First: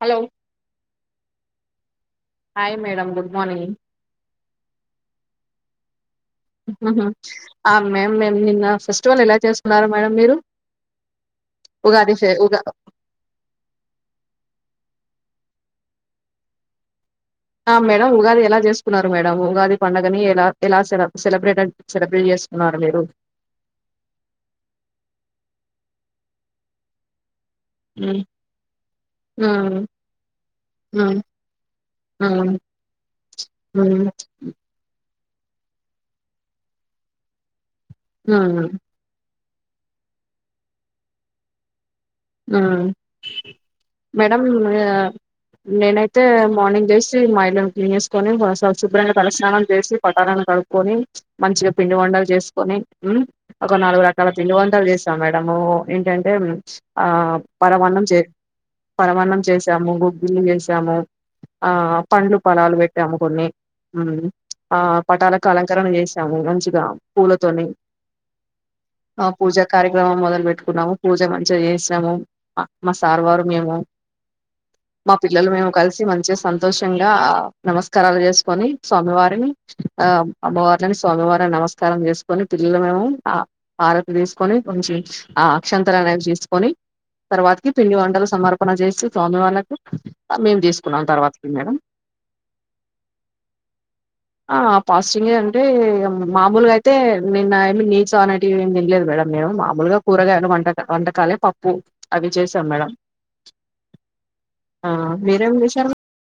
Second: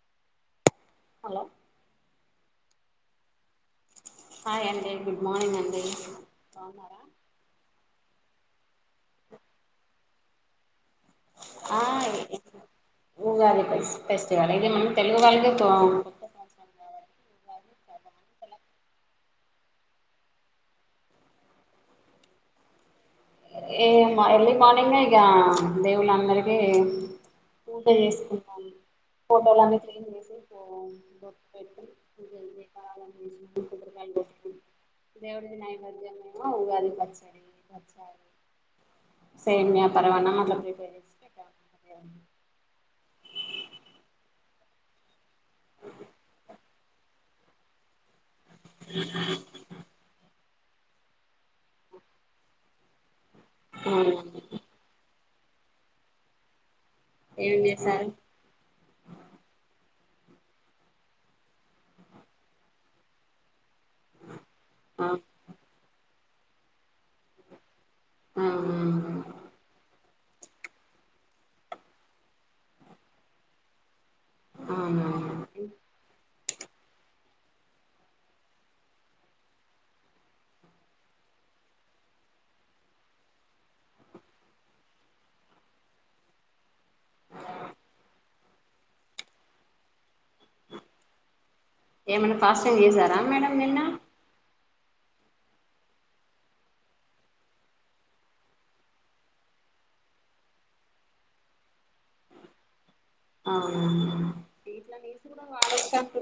Hello hello hi madam good morning hi అండి good morning అండి బాగున్నారా? అ మ్యామ్ మేం నిన్న ఫెస్టివల్ ఎలా చేస్తున్నారు మేడమ్ మీరు ఆ ఉగాది ఫె ఉగా ఉగాది ఫె ఫెస్టివల్ ఇది మనం తెలుగు వాళ్ళకి [unintelligible] ఆ మేడం ఉగాది ఎలా చేసుకున్నారు మేడం ఉగాది పండగని ఎలా ఎలా సెల సెలబ్రేట్ సెలబ్రేట్ చేసు చేసుకున్నారు మీరు ఏం ఎర్లీ మార్నింగ్ ఇగ దేవుళ్ళందరికీ పూజ హ్మ్. చేసుకున్నాను ఫోటోలన్నీ హ్మ్. క్లీన్ చేసి హ్మ్. బొట్టు పెట్టి [inaudible] హ్మ్. హ్మ్. దేవుడికి నైవేద్యమేమో ఉగాది పచ్చడి ఆహా సేమియా పరమాన్నం అట్ల ప్రిపేర్ చేసి పెట్టాం [inaudible] ఆ మేడమ్ ఆహ్ నేనైతే మార్నింగ్ లేచి మా ఇల్లు క్లీన్ చే కొని [unintelligible] శుభ్రంగా తలస్నానం చేసి పటలను కడుక్కొని మంచిగా పిండి వంటలు చేసుకొని ఉమ్ ఒక నాలుగు రకాల అవునండి పిండి వంటలు చేస్తాం మేడము ఏంటంటే ఆ ఏం పరమాన్నం చేశారు చే పరమాన్నం చేసాము [inaudible] చేసాము ఆ పండ్లు ఫలాలు పెట్టాము కొన్ని ఉమ్ ఆ పటలకు అలంకరణ చేసాము మంచిగా పూలతోని ఆ పూజా కార్యక్రమం మొదలు పెట్టుకున్నాము పూజ మంచిగాచేస్ న్నాము మా సార్ వారు మేము అవునా మా పిల్లలు మేము కలిసి మంచిగా సంతోషంగా నమస్కారాలు చేసుకొని స్వామివారిని ఆ అమ్మవార్లని స్వామివార నమస్కారం చేసుకొని పిల్లలు మేము ఆ ఆరతి తీసుకొని కొంచెం ఆ అక్షంతలు అనేవి తీసుకొని తర్వాతికి పిండి వంటలు సమర్పణ చేసి స్వామి వాళ్ళకి మేము తీసుకున్నాం తర్వాతకి మేడం ఏమన్నా ఫాస్టింగ్ చేసారా మేడం నిన్న ఆ ఫాస్టింగ్ అంటే మామూలుగా అయితే నిన్న ఏమి నీస్ అనేటివేమి తినలేదు మేడం మే ము మామూలుగా కూరగాయలు వంటకా వంటకాలే పప్పు అవి చేసాం మేడం ఆహ్ ఆ వీట్లా నీస్ కూడా మీరేం చేశారు వాడొచ్చు